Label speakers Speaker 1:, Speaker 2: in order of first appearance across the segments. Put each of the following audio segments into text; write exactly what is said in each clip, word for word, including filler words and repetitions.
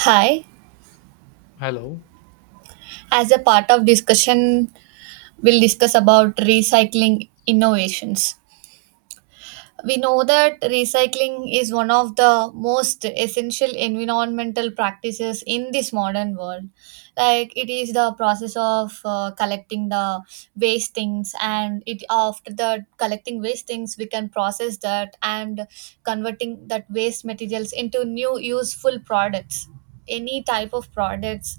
Speaker 1: Hi.
Speaker 2: Hello.
Speaker 1: As a part of discussion, we'll discuss about recycling innovations. We know that recycling is one of the most essential environmental practices in this modern world. Like it is the process of uh, collecting the waste things, and it after the collecting waste things, we can process that and converting that waste materials into new useful products. Any type of products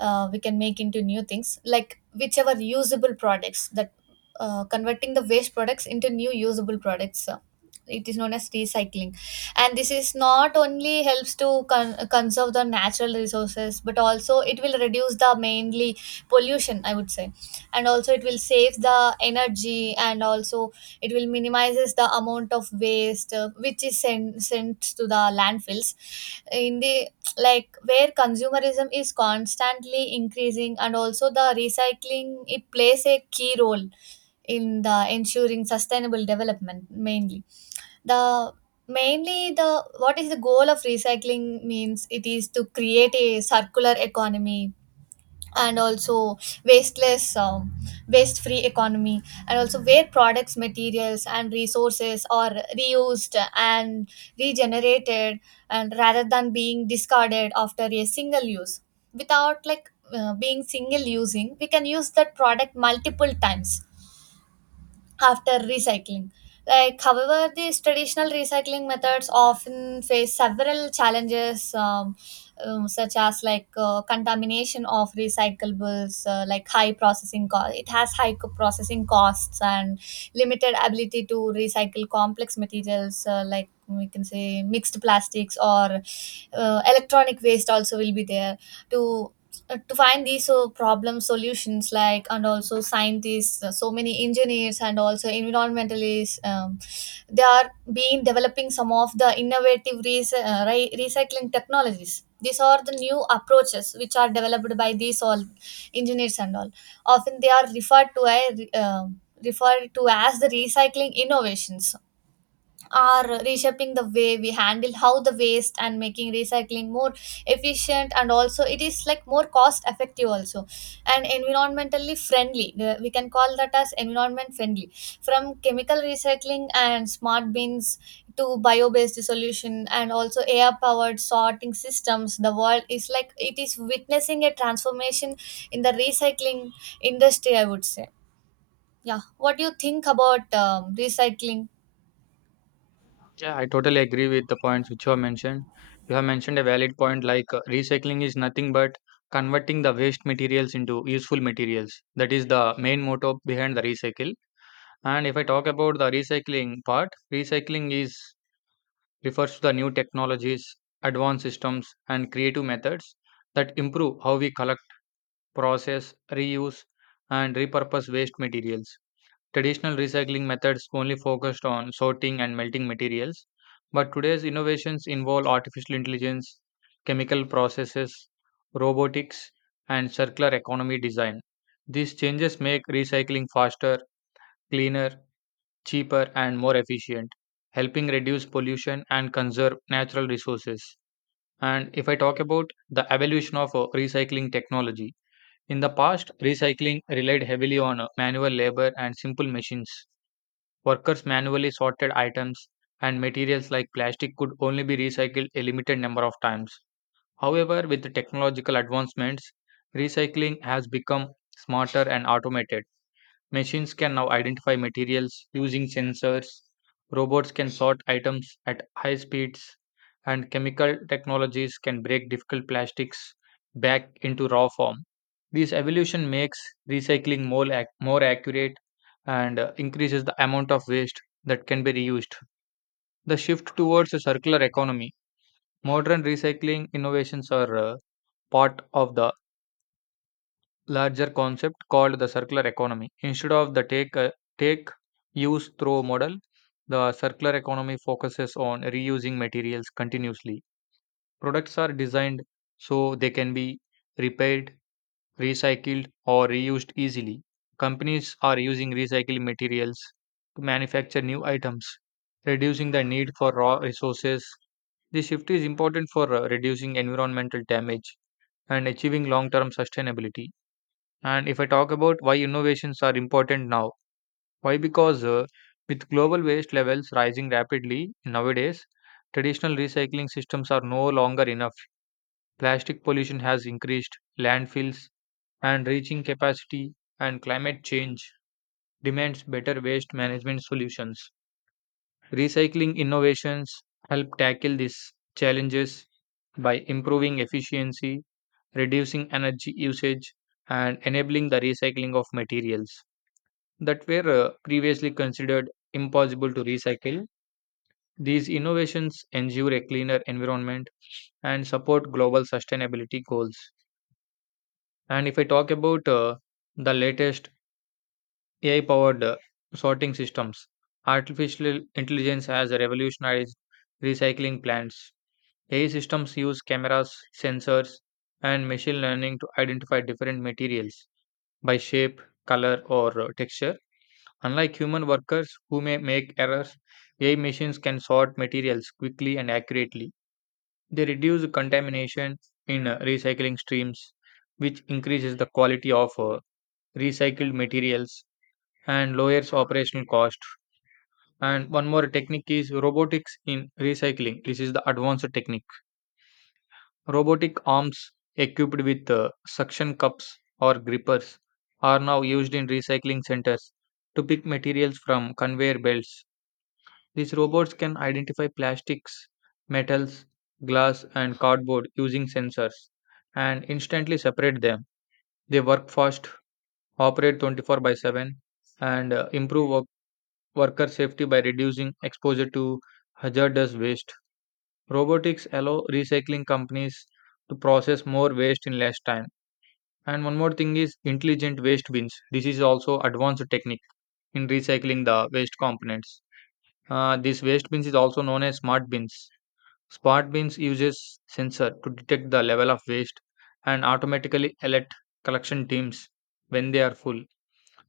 Speaker 1: uh, we can make into new things, like whichever usable products that uh, converting the waste products into new usable products, uh, it is known as recycling. And this is not only helps to con- conserve the natural resources, but also it will reduce the mainly pollution, I would say. And also it will save the energy, and also it will minimizes the amount of waste, uh, which is sent sent to the landfills in the, like, where consumerism is constantly increasing. And also the recycling, it plays a key role in the ensuring sustainable development mainly. The mainly the what is the goal of recycling means it is to create a circular economy, and also wasteless um, waste free economy, and also where products, materials and resources are reused and regenerated, and rather than being discarded after a single use. Without, like, uh, being single using, we can use that product multiple times after recycling. Like, however, these traditional recycling methods often face several challenges, um, um, such as, like, uh, contamination of recyclables, uh, like high processing cost. It has high co- processing costs and limited ability to recycle complex materials, uh, like, we can say, mixed plastics, or uh, electronic waste also will be there. To uh, to find these so problem solutions, like, and also scientists, uh, so many engineers and also environmentalists, um, they are being developing some of the innovative rec- uh, ri- recycling technologies. These are the new approaches which are developed by these all engineers and all. Often they are referred to as uh, referred to as the recycling innovations, are reshaping the way we handle how the waste, and making recycling more efficient, and also it is like more cost effective also, and environmentally friendly. Uh, we can call that as environment friendly. From chemical recycling and smart bins to bio-based solution and also air-powered sorting systems, the world is, like, it is witnessing a transformation in the recycling industry, I would say. Yeah, what do you think about um, recycling?
Speaker 2: Yeah, I totally agree with the points which you have mentioned. You have mentioned a valid point, like uh, recycling is nothing but converting the waste materials into useful materials. That is the main motto behind the recycle. And if I talk about the recycling part, recycling is refers to the new technologies, advanced systems, and creative methods that improve how we collect, process, reuse, and repurpose waste materials. Traditional recycling methods only focused on sorting and melting materials, but today's innovations involve artificial intelligence, chemical processes, robotics, and circular economy design. These changes make recycling faster, cleaner, cheaper, and more efficient, helping reduce pollution and conserve natural resources. And if I talk about the evolution of uh, recycling technology, in the past, recycling relied heavily on uh, manual labor and simple machines. Workers manually sorted items, and materials like plastic could only be recycled a limited number of times. However, with the technological advancements, recycling has become smarter and automated. Machines can now identify materials using sensors, robots can sort items at high speeds, and chemical technologies can break difficult plastics back into raw form. This evolution makes recycling more, ac- more accurate and uh, increases the amount of waste that can be reused. The shift towards a circular economy. Modern recycling innovations are uh, part of the larger concept called the circular economy. Instead of the take, uh, take, use, throw model, the circular economy focuses on reusing materials continuously. Products are designed so they can be repaired, recycled, or reused easily. Companies are using recycled materials to manufacture new items, reducing the need for raw resources. This shift is important for uh, reducing environmental damage and achieving long term sustainability. And if I talk about why innovations are important now, why? Because uh, with global waste levels rising rapidly nowadays, traditional recycling systems are no longer enough. Plastic pollution has increased, landfills and reaching capacity, and climate change demands better waste management solutions. Recycling innovations help tackle these challenges by improving efficiency, reducing energy usage, and enabling the recycling of materials that were uh, previously considered impossible to recycle. These innovations ensure a cleaner environment and support global sustainability goals. And if I talk about uh, the latest A I powered uh, sorting systems, artificial intelligence has revolutionized recycling plants. A I systems use cameras, sensors, and machine learning to identify different materials by shape, color, or uh, texture. Unlike human workers who may make errors, A I machines can sort materials quickly and accurately. They reduce contamination in uh, recycling streams, which increases the quality of uh, recycled materials and lowers operational cost. And one more technique is robotics in recycling. This is the advanced technique. Robotic arms equipped with uh, suction cups or grippers are now used in recycling centers to pick materials from conveyor belts. These robots can identify plastics, metals, glass, and cardboard using sensors and instantly separate them. They work fast, operate twenty-four by 7, and uh, improve work- worker safety by reducing exposure to hazardous waste. Robotics allow recycling companies to process more waste in less time. And one more thing is intelligent waste bins. This is also advanced technique in recycling the waste components. Uh, this waste bins is also known as smart bins. Smart bins uses sensor to detect the level of waste and automatically alert collection teams when they are full.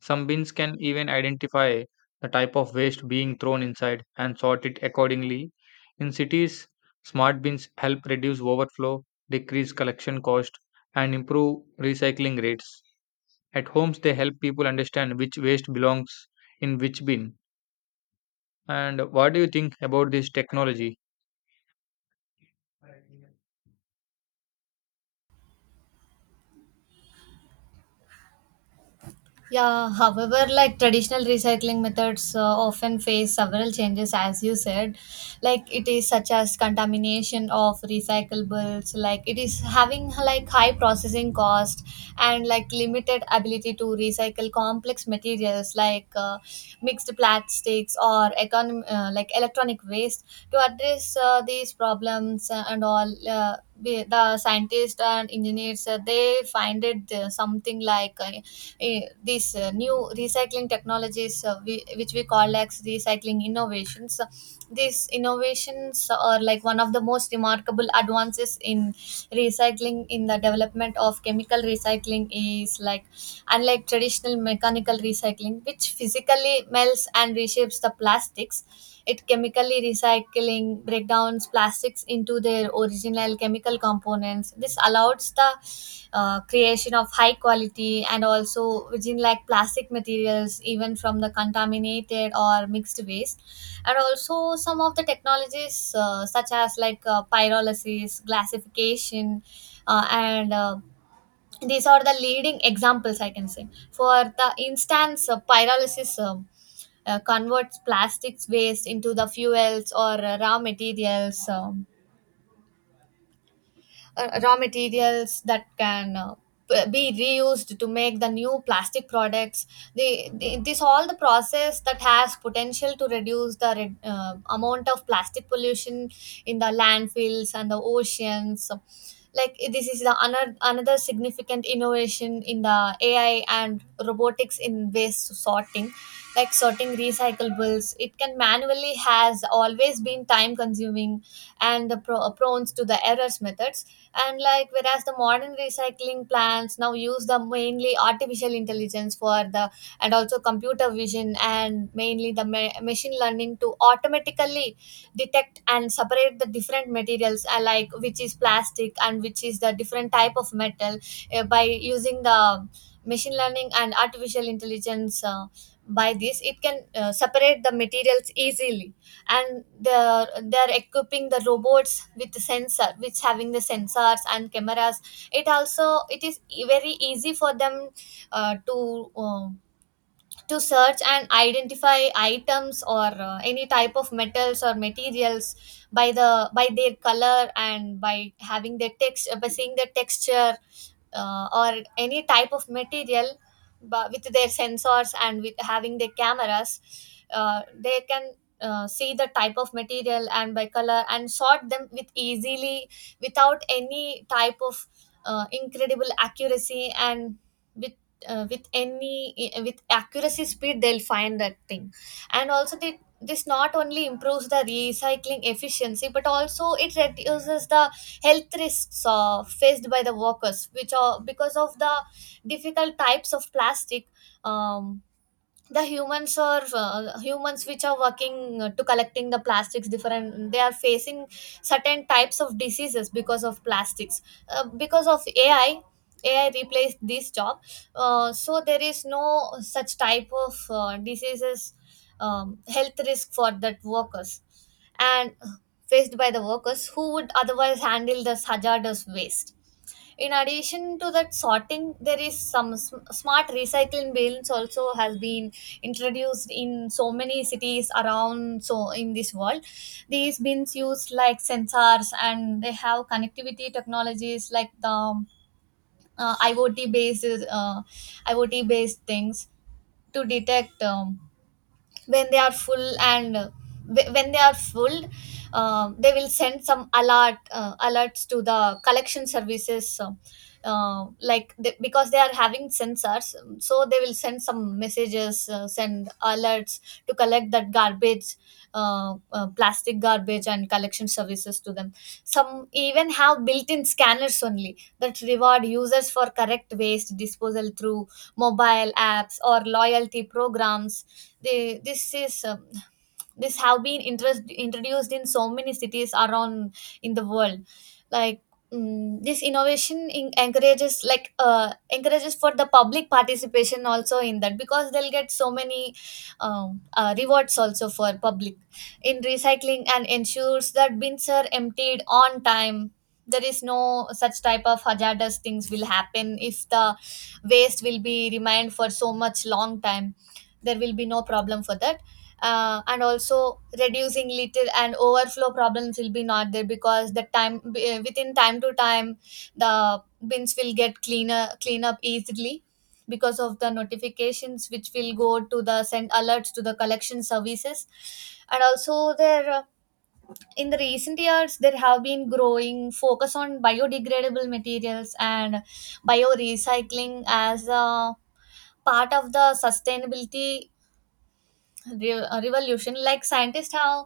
Speaker 2: Some bins can even identify the type of waste being thrown inside and sort it accordingly. In cities, smart bins help reduce overflow, decrease collection cost, and improve recycling rates. At homes, they help people understand which waste belongs in which bin. And what do you think about this technology?
Speaker 1: Yeah, however, like, traditional recycling methods uh, often face several changes, as you said. Like, it is such as contamination of recyclables, like, it is having, like, high processing cost, and, like, limited ability to recycle complex materials, like, uh, mixed plastics or econom- uh, like electronic waste. To address uh, these problems uh, and all, uh, the the scientists and engineers, uh, they find it, uh, something like, uh, eh, these uh, new recycling technologies, uh, we, which we call as recycling innovations. So, these innovations are, like, one of the most remarkable advances in recycling. In the development of chemical recycling is, like, unlike traditional mechanical recycling which physically melts and reshapes the plastics, it chemically recycling breakdowns plastics into their original chemical components. This allows the uh, creation of high quality and also within like plastic materials, even from the contaminated or mixed waste. And also some of the technologies, uh, such as, like, uh, pyrolysis, gasification, uh, and, uh, these are the leading examples, I can say. For the instance, uh, pyrolysis um, uh, converts plastics waste into the fuels or uh, raw materials, um, uh, raw materials that can, uh, b- be reused to make the new plastic products. They, they this all the process that has potential to reduce the re- uh, amount of plastic pollution in the landfills and the oceans. Like, this is the another another significant innovation in the A I and robotics in waste sorting. Like, sorting recyclables, it can manually has always been time consuming, and the pro- prone to the errors methods. And, like, whereas the modern recycling plants now use the mainly artificial intelligence for the, and also computer vision, and mainly the ma- machine learning, to automatically detect and separate the different materials, uh, like, which is plastic and which is the different type of metal, uh, by using the machine learning and artificial intelligence. Uh, by this, it can uh, separate the materials easily. And they're they're equipping the robots with the sensor, which having the sensors and cameras. It also it is e- very easy for them uh, to um to search and identify items, or uh, any type of metals or materials, by the by their color, and by having their text, by seeing the texture, uh, or any type of material. But with their sensors and with having their cameras, uh, they can uh, see the type of material and by color, and sort them with easily, without any type of uh, incredible accuracy, and with uh, with any eh, with accuracy speed, they'll find that thing. And also the this not only improves the recycling efficiency, but also it reduces the health risks, uh, faced by the workers, which are because of the difficult types of plastic. Um, the humans are, uh, humans which are working, uh, to collecting the plastics different, they are facing certain types of diseases because of plastics. Uh, because of A I, A I replaced this job. Uh, so there is no such type of uh, diseases, um, health risk for that workers, and uh, faced by the workers who would otherwise handle this hazardous waste. In addition to that sorting, there is some sm- smart recycling bins also has been introduced in so many cities around, so, in this world. These bins use, like, sensors, and they have connectivity technologies, like the uh, iot based uh, I O T based things, to detect um, when they are full. And uh, wh- when they are full, um they will send some alert uh, alerts to the collection services. Uh, uh, like, they, because they are having sensors, so they will send some messages, uh, send alerts to collect that garbage, uh, uh, plastic garbage, and collection services to them. Some even have built-in scanners only that reward users for correct waste disposal through mobile apps or loyalty programs. They this is um, This have been interest, introduced in so many cities around, in the world. Like, mm, this innovation in, encourages, like uh, encourages for the public participation also in that, because they'll get so many um, uh, rewards also for public in recycling, and ensures that bins are emptied on time. There is no such type of hazardous things will happen if the waste will be remained for so much long time. There will be no problem for that. Uh, and also reducing little and overflow problems will be not there, because the time b- uh, within time to time the bins will get cleaner clean up easily, because of the notifications which will go to the send alerts to the collection services. And also there, uh, in the recent years, there have been growing focus on biodegradable materials and bio recycling, as a part of the sustainability re- uh, revolution. Like, scientists have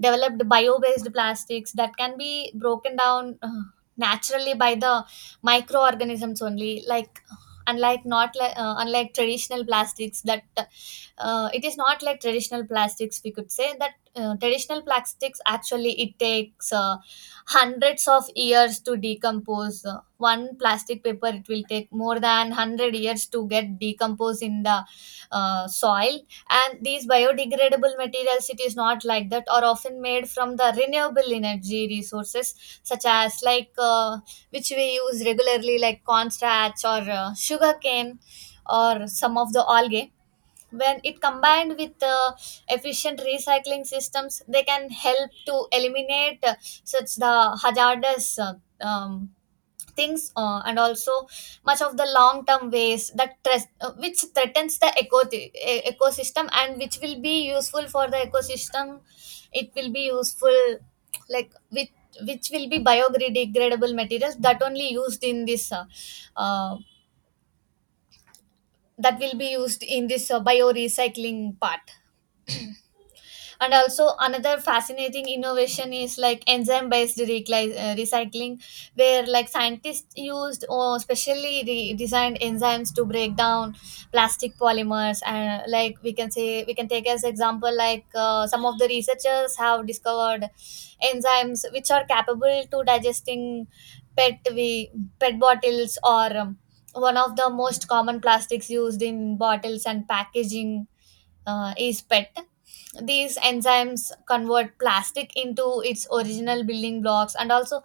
Speaker 1: developed bio-based plastics that can be broken down uh, naturally by the microorganisms only. Like, unlike not like uh, unlike traditional plastics that uh, it is not like traditional plastics, we could say that, uh, traditional plastics actually it takes uh, hundreds of years to decompose. Uh, one plastic paper, it will take more than one hundred years to get decomposed in the uh, soil. And these biodegradable materials, it is not like that, are often made from the renewable energy resources, such as, like, uh, which we use regularly, like cornstarch or uh, sugarcane, or some of the algae. When it combined with uh, efficient recycling systems, they can help to eliminate, uh, such the hazardous, uh, um, things, uh, and also much of the long term waste that tres- uh, which threatens the eco- e- ecosystem, and which will be useful for the ecosystem. It will be useful, like, which which will be biodegradable materials, that only used in this, uh, uh, that will be used in this uh, bio recycling part. And also another fascinating innovation is, like, enzyme based recli- uh, recycling, where, like, scientists used or specially re- designed enzymes to break down plastic polymers. And, like, we can say, we can take as example, like, uh, some of the researchers have discovered enzymes which are capable to digesting pet we P E T bottles, or um, one of the most common plastics used in bottles and packaging uh, is P E T. These enzymes convert plastic into its original building blocks, and also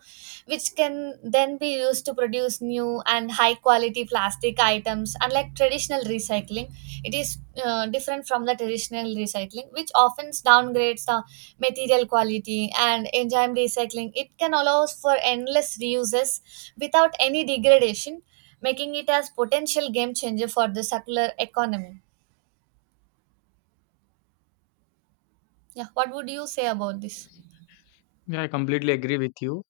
Speaker 1: which can then be used to produce new and high quality plastic items. Unlike traditional recycling, it is uh, different from the traditional recycling which often downgrades the material quality, and enzyme recycling, it can allow for endless reuses without Any degradation, making it as potential game changer for the circular economy. Yeah, what would you say about this?
Speaker 2: Yeah, I completely agree with you.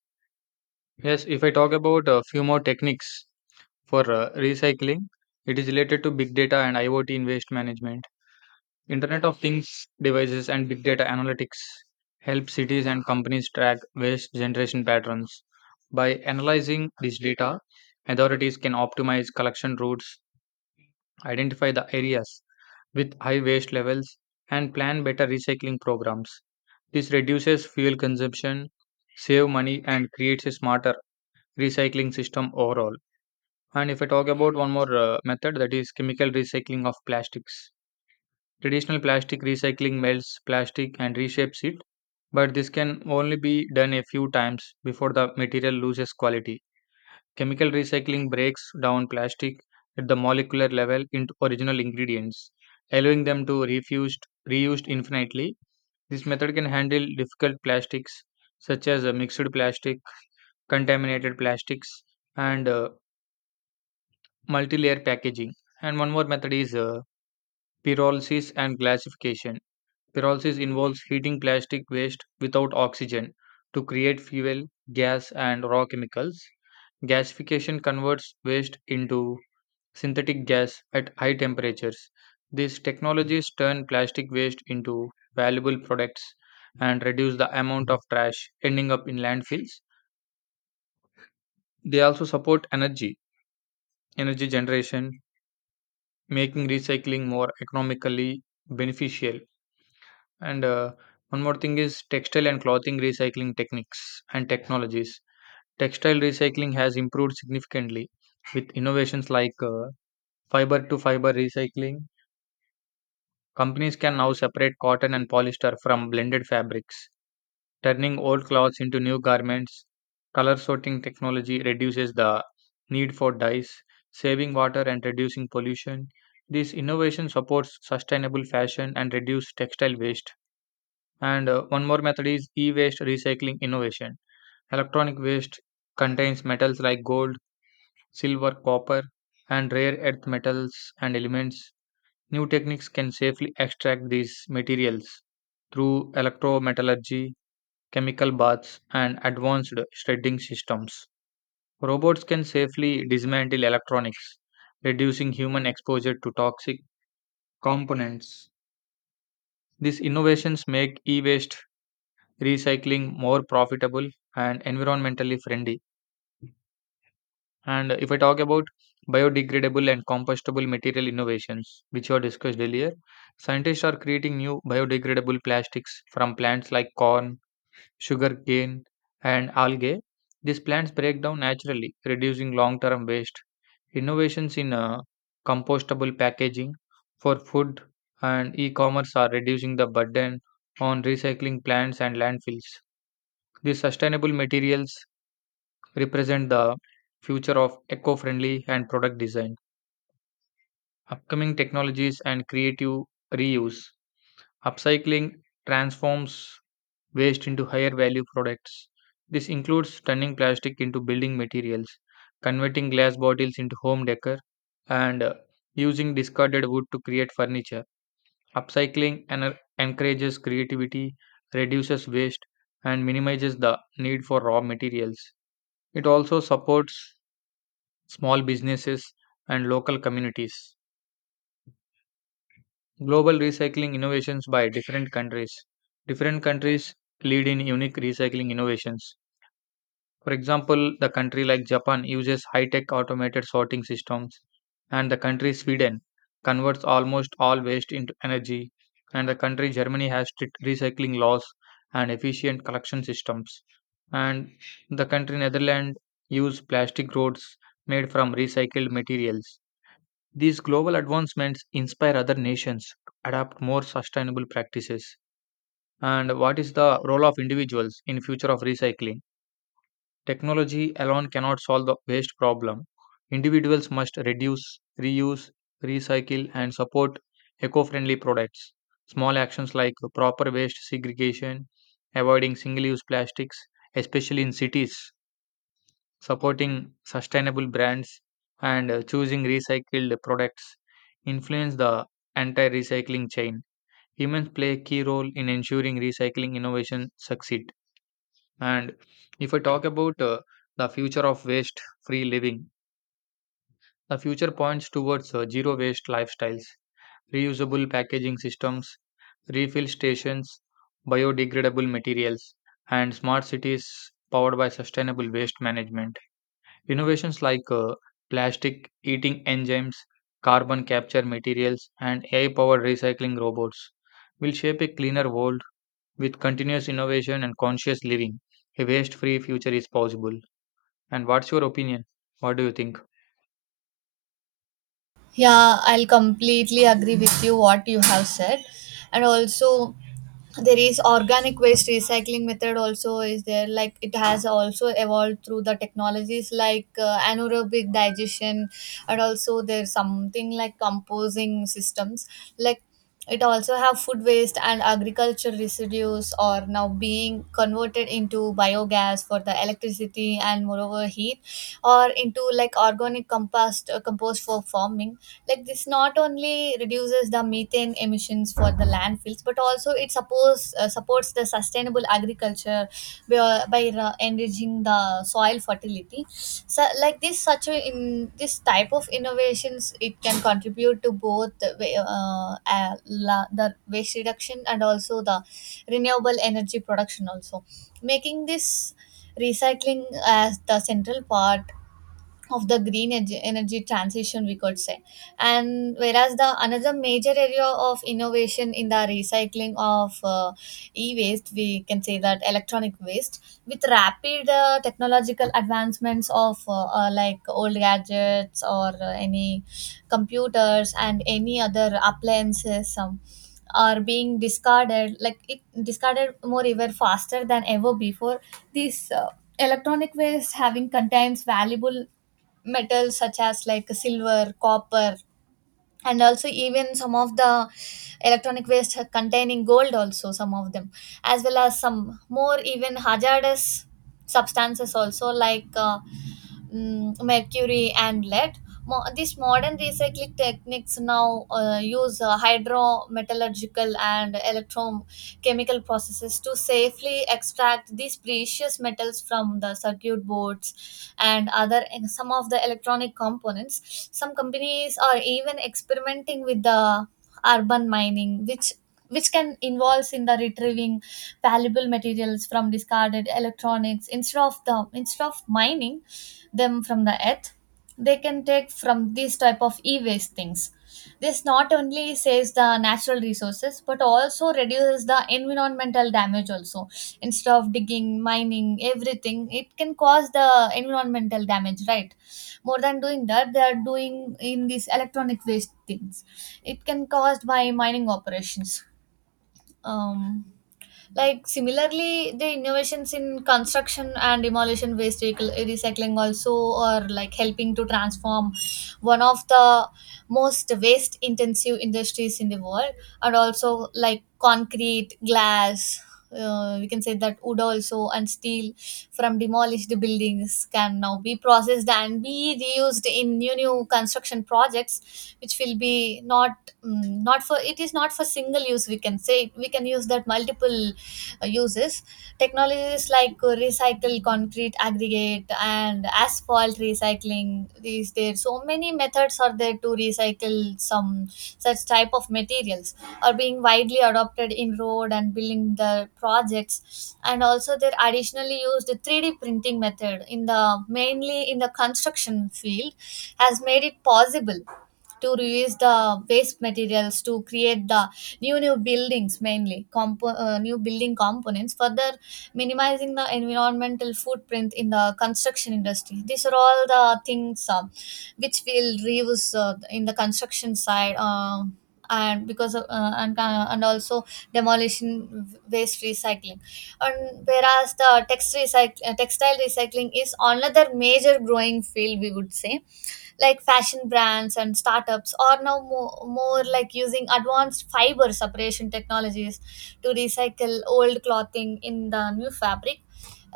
Speaker 2: Yes, if I talk about a few more techniques for uh, recycling, it is related to big data and I o T in waste management. Internet of Things devices and big data analytics help cities and companies track waste generation patterns. By analyzing this data, authorities can optimize collection routes, identify the areas with high waste levels, and plan better recycling programs. This reduces fuel consumption, save money, and creates a smarter recycling system overall. And if I talk about one more uh, method, that is chemical recycling of plastics. Traditional plastic recycling melts plastic and reshapes it, but this can only be done a few times before the material loses quality. Chemical recycling breaks down plastic at the molecular level into original ingredients, allowing them to refused reused infinitely. This method can handle difficult plastics such as uh, mixed plastic, contaminated plastics, and uh, multi-layer packaging. And one more method is uh, pyrolysis and gasification. Pyrolysis involves heating plastic waste without oxygen to create fuel, gas, and raw chemicals. Gasification converts waste into synthetic gas at high temperatures. These technologies turn plastic waste into valuable products and reduce the amount of trash ending up in landfills. They also support energy, energy generation, making recycling more economically beneficial. And uh, one more thing is textile and clothing recycling techniques and technologies. Textile recycling has improved significantly with innovations like uh, fiber to fiber recycling. Companies can now separate cotton and polyester from blended fabrics, turning old clothes into new garments. Color sorting technology reduces the need for dyes, saving water and reducing pollution. This innovation supports sustainable fashion and reduces textile waste, and uh, one more method is e-waste recycling innovation. Electronic waste contains metals like gold, silver, copper, and rare earth metals and elements. New techniques can safely extract these materials through electrometallurgy, chemical baths, and advanced shredding systems. Robots can safely dismantle electronics, reducing human exposure to toxic components. These innovations make e waste recycling more profitable and environmentally friendly. And if I talk about biodegradable and compostable material innovations, which were discussed earlier, scientists are creating new biodegradable plastics from plants like corn, sugarcane, and algae. These plants break down naturally, reducing long term waste. Innovations in uh, compostable packaging for food and e commerce are reducing the burden on recycling plants and landfills. These sustainable materials represent the future of eco-friendly and product design. Upcoming technologies and creative reuse. Upcycling transforms waste into higher value products. This includes turning plastic into building materials, converting glass bottles into home decor, and uh, using discarded wood to create furniture. Upcycling ener- encourages creativity, reduces waste, and minimizes the need for raw materials. It also supports small businesses, and local communities. Global recycling innovations by different countries. Different countries lead in unique recycling innovations. For example, the country like Japan uses high tech automated sorting systems, and the country Sweden converts almost all waste into energy, and the country Germany has strict recycling laws and efficient collection systems. And the country Netherlands use plastic roads made from recycled materials. These global advancements inspire other nations to adopt more sustainable practices. And what is the role of individuals in future of recycling? Technology alone cannot solve the waste problem. Individuals must reduce, reuse, recycle and support eco-friendly products. Small actions like proper waste segregation, avoiding single-use plastics, especially in cities, supporting sustainable brands and uh, choosing recycled products influence the entire recycling chain. Humans play a key role in ensuring recycling innovation succeed. And if I talk about uh, the future of waste-free living, the future points towards uh, zero waste lifestyles, reusable packaging systems, refill stations, biodegradable materials, and smart cities powered by sustainable waste management. Innovations like uh, plastic eating enzymes, carbon capture materials, and A I powered recycling robots will shape a cleaner world with continuous innovation and conscious living. A waste free future is possible. And what's your opinion? What do you think?
Speaker 1: Yeah, I'll completely agree with you what you have said. And also there is organic waste recycling method also is there, like it has also evolved through the technologies like uh, anaerobic digestion, and also there's something like composing systems, like it also have food waste and agriculture residues are now being converted into biogas for the electricity and moreover heat, or into like organic compost, uh, compost for farming. Like this not only reduces the methane emissions for the landfills, but also it suppose, uh, supports the sustainable agriculture by, uh, by uh, enriching the soil fertility. So like this, such a, in this type of innovations it can contribute to both the, wa- uh, uh, la, the waste reduction and also the renewable energy production also, making this recycling as the central part of the green energy, energy transition, we could say. And whereas the another major area of innovation in the recycling of uh, e-waste, we can say that electronic waste with rapid uh, technological advancements of uh, uh, like old gadgets or uh, any computers and any other appliances, um, are being discarded, like it discarded more even faster than ever before. This uh, electronic waste having contains valuable metals such as like silver, copper, and also even some of the electronic waste containing gold, also some of them, as well as some more even hazardous substances, also like uh, mm, mercury and lead. Mo- these modern recycling techniques now uh, use uh, hydrometallurgical and electrochemical processes to safely extract these precious metals from the circuit boards and other, and some of the electronic components. Some companies are even experimenting with the urban mining, which which can involves in the retrieving valuable materials from discarded electronics instead of the, instead of mining them from the earth. They can take from these type of e-waste things. This not only saves the natural resources but also reduces the environmental damage also. Instead of digging, mining everything, it can cause the environmental damage, right? More than doing that, they are doing in these electronic waste things it can caused by mining operations. um like similarly, the innovations in construction and demolition waste recycle- recycling also are like helping to transform one of the most waste intensive industries in the world, and also like concrete, glass. Uh, we can say that wood also and steel from demolished buildings can now be processed and be reused in new new construction projects, which will be not, mm, not for, it is not for single use, we can say we can use that multiple uh, uses. Technologies like uh, recycle concrete aggregate and asphalt recycling. These, there so many methods are there to recycle some such type of materials, are being widely adopted in road and building the projects, and also they're additionally used the three D printing method in the mainly in the construction field, has made it possible to reuse the waste materials to create the new new buildings, mainly compo- uh, new building components, further minimizing the environmental footprint in the construction industry. These are all the things uh, which will reuse uh, in the construction side, uh, and because of, uh, and, uh, and also demolition waste recycling. And whereas the text recycle, textile recycling is another major growing field, we would say. Like fashion brands and startups are now more, more like using advanced fiber separation technologies to recycle old clothing in the new fabric.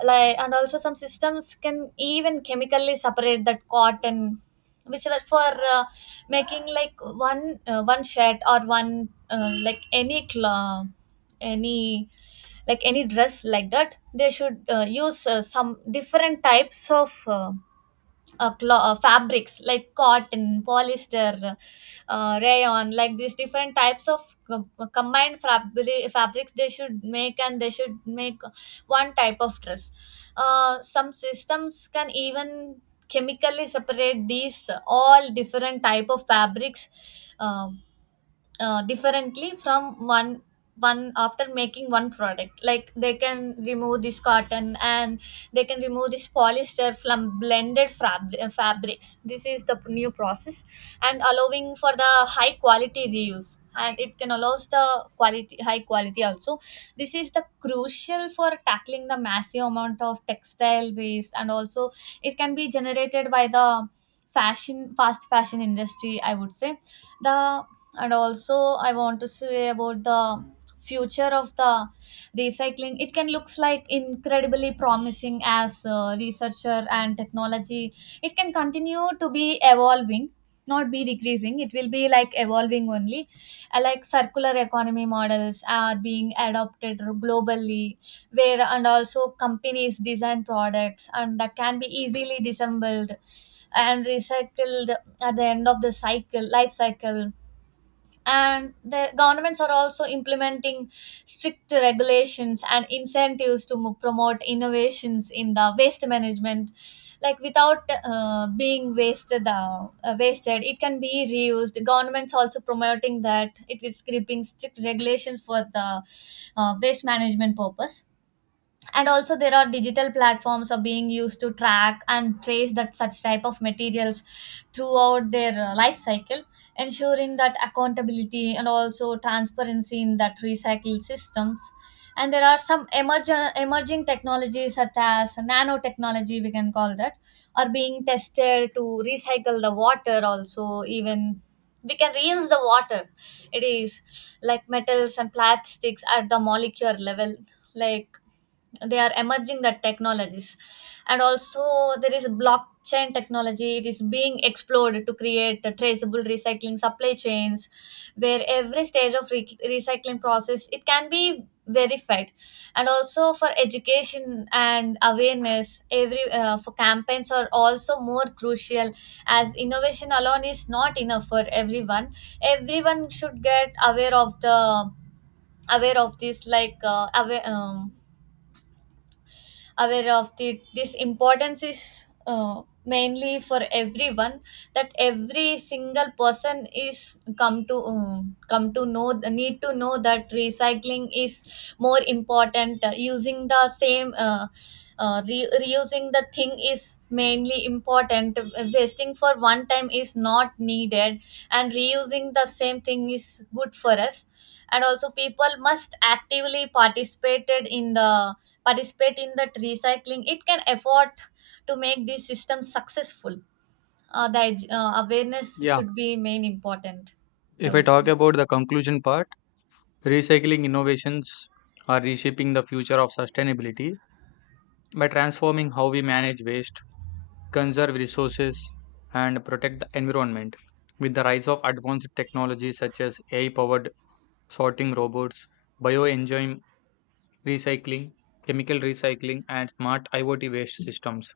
Speaker 1: Like and also some systems can even chemically separate that cotton, which was for uh, making like one, uh, one shirt or one, uh, like any cloth, any, like any dress, like that they should uh, use uh, some different types of, uh, uh, clo- uh, fabrics like cotton, polyester, uh, rayon, like these different types of com- combined fabric fabrics they should make, and they should make one type of dress. Uh, some systems can even chemically separate these all different type of fabrics, um, uh, differently from one, one after making one product. Like they can remove this cotton and they can remove this polyester from blended fab- uh, fabrics. This is the new process, and allowing for the high quality reuse, and it can allows the quality, high quality also. This is the crucial for tackling the massive amount of textile waste, and also it can be generated by the fashion fast fashion industry, I would say. The, and also I want to say about the future of the recycling. It can looks like incredibly promising as uh, researcher and technology, it can continue to be evolving, not be decreasing, it will be like evolving only. Uh, like circular economy models are being adopted globally, where and also companies design products and that can be easily disassembled and recycled at the end of the cycle life cycle. And the governments are also implementing strict regulations and incentives to mo- promote innovations in the waste management. Like without uh, being wasted, uh, uh, wasted it can be reused, governments also promoting that, it is creeping strict regulations for the uh, waste management purpose. And also there are digital platforms are being used to track and trace that such type of materials throughout their uh, life cycle, ensuring that accountability and also transparency in that recycled systems. And there are some emerging emerging technologies such as nanotechnology, we can call that, are being tested to recycle the water also, even we can reuse the water. It is like metals and plastics at the molecular level, like, they are emerging the technologies. And also there is blockchain technology, it is being explored to create the traceable recycling supply chains, where every stage of re- recycling process it can be verified. And also for education and awareness, every uh, for campaigns are also more crucial, as innovation alone is not enough for everyone. Everyone should get aware of the, aware of this, like uh, aware, um, aware of the, this importance is uh, mainly for everyone, that every single person is come to, um, come to know, need to know that recycling is more important. Uh, using the same, uh, uh, re- reusing the thing is mainly important. Uh, wasting for one time is not needed, and reusing the same thing is good for us. And also people must actively participated in the, participate in that recycling, it can afford to make the system successful. Uh, the edu- uh, awareness
Speaker 2: Yeah,
Speaker 1: should be main important, I
Speaker 2: if I
Speaker 1: would say.
Speaker 2: talk about the conclusion part, recycling innovations are reshaping the future of sustainability by transforming how we manage waste, conserve resources, and protect the environment. With the rise of advanced technology such as A I powered sorting robots, bioenzyme recycling, chemical recycling, and smart I o T waste systems,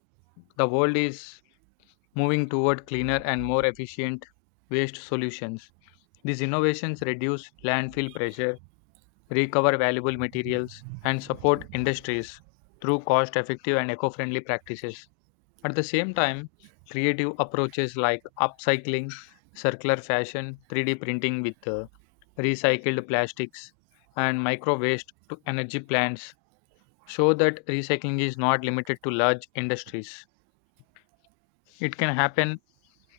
Speaker 2: the world is moving toward cleaner and more efficient waste solutions. These innovations reduce landfill pressure, recover valuable materials, and support industries through cost effective and eco friendly practices. At the same time, creative approaches like upcycling, circular fashion, three D printing with uh, recycled plastics, and micro waste to energy plants show that recycling is not limited to large industries. It can happen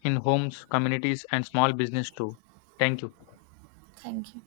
Speaker 2: in homes, communities, and small business too. Thank you.
Speaker 1: Thank you.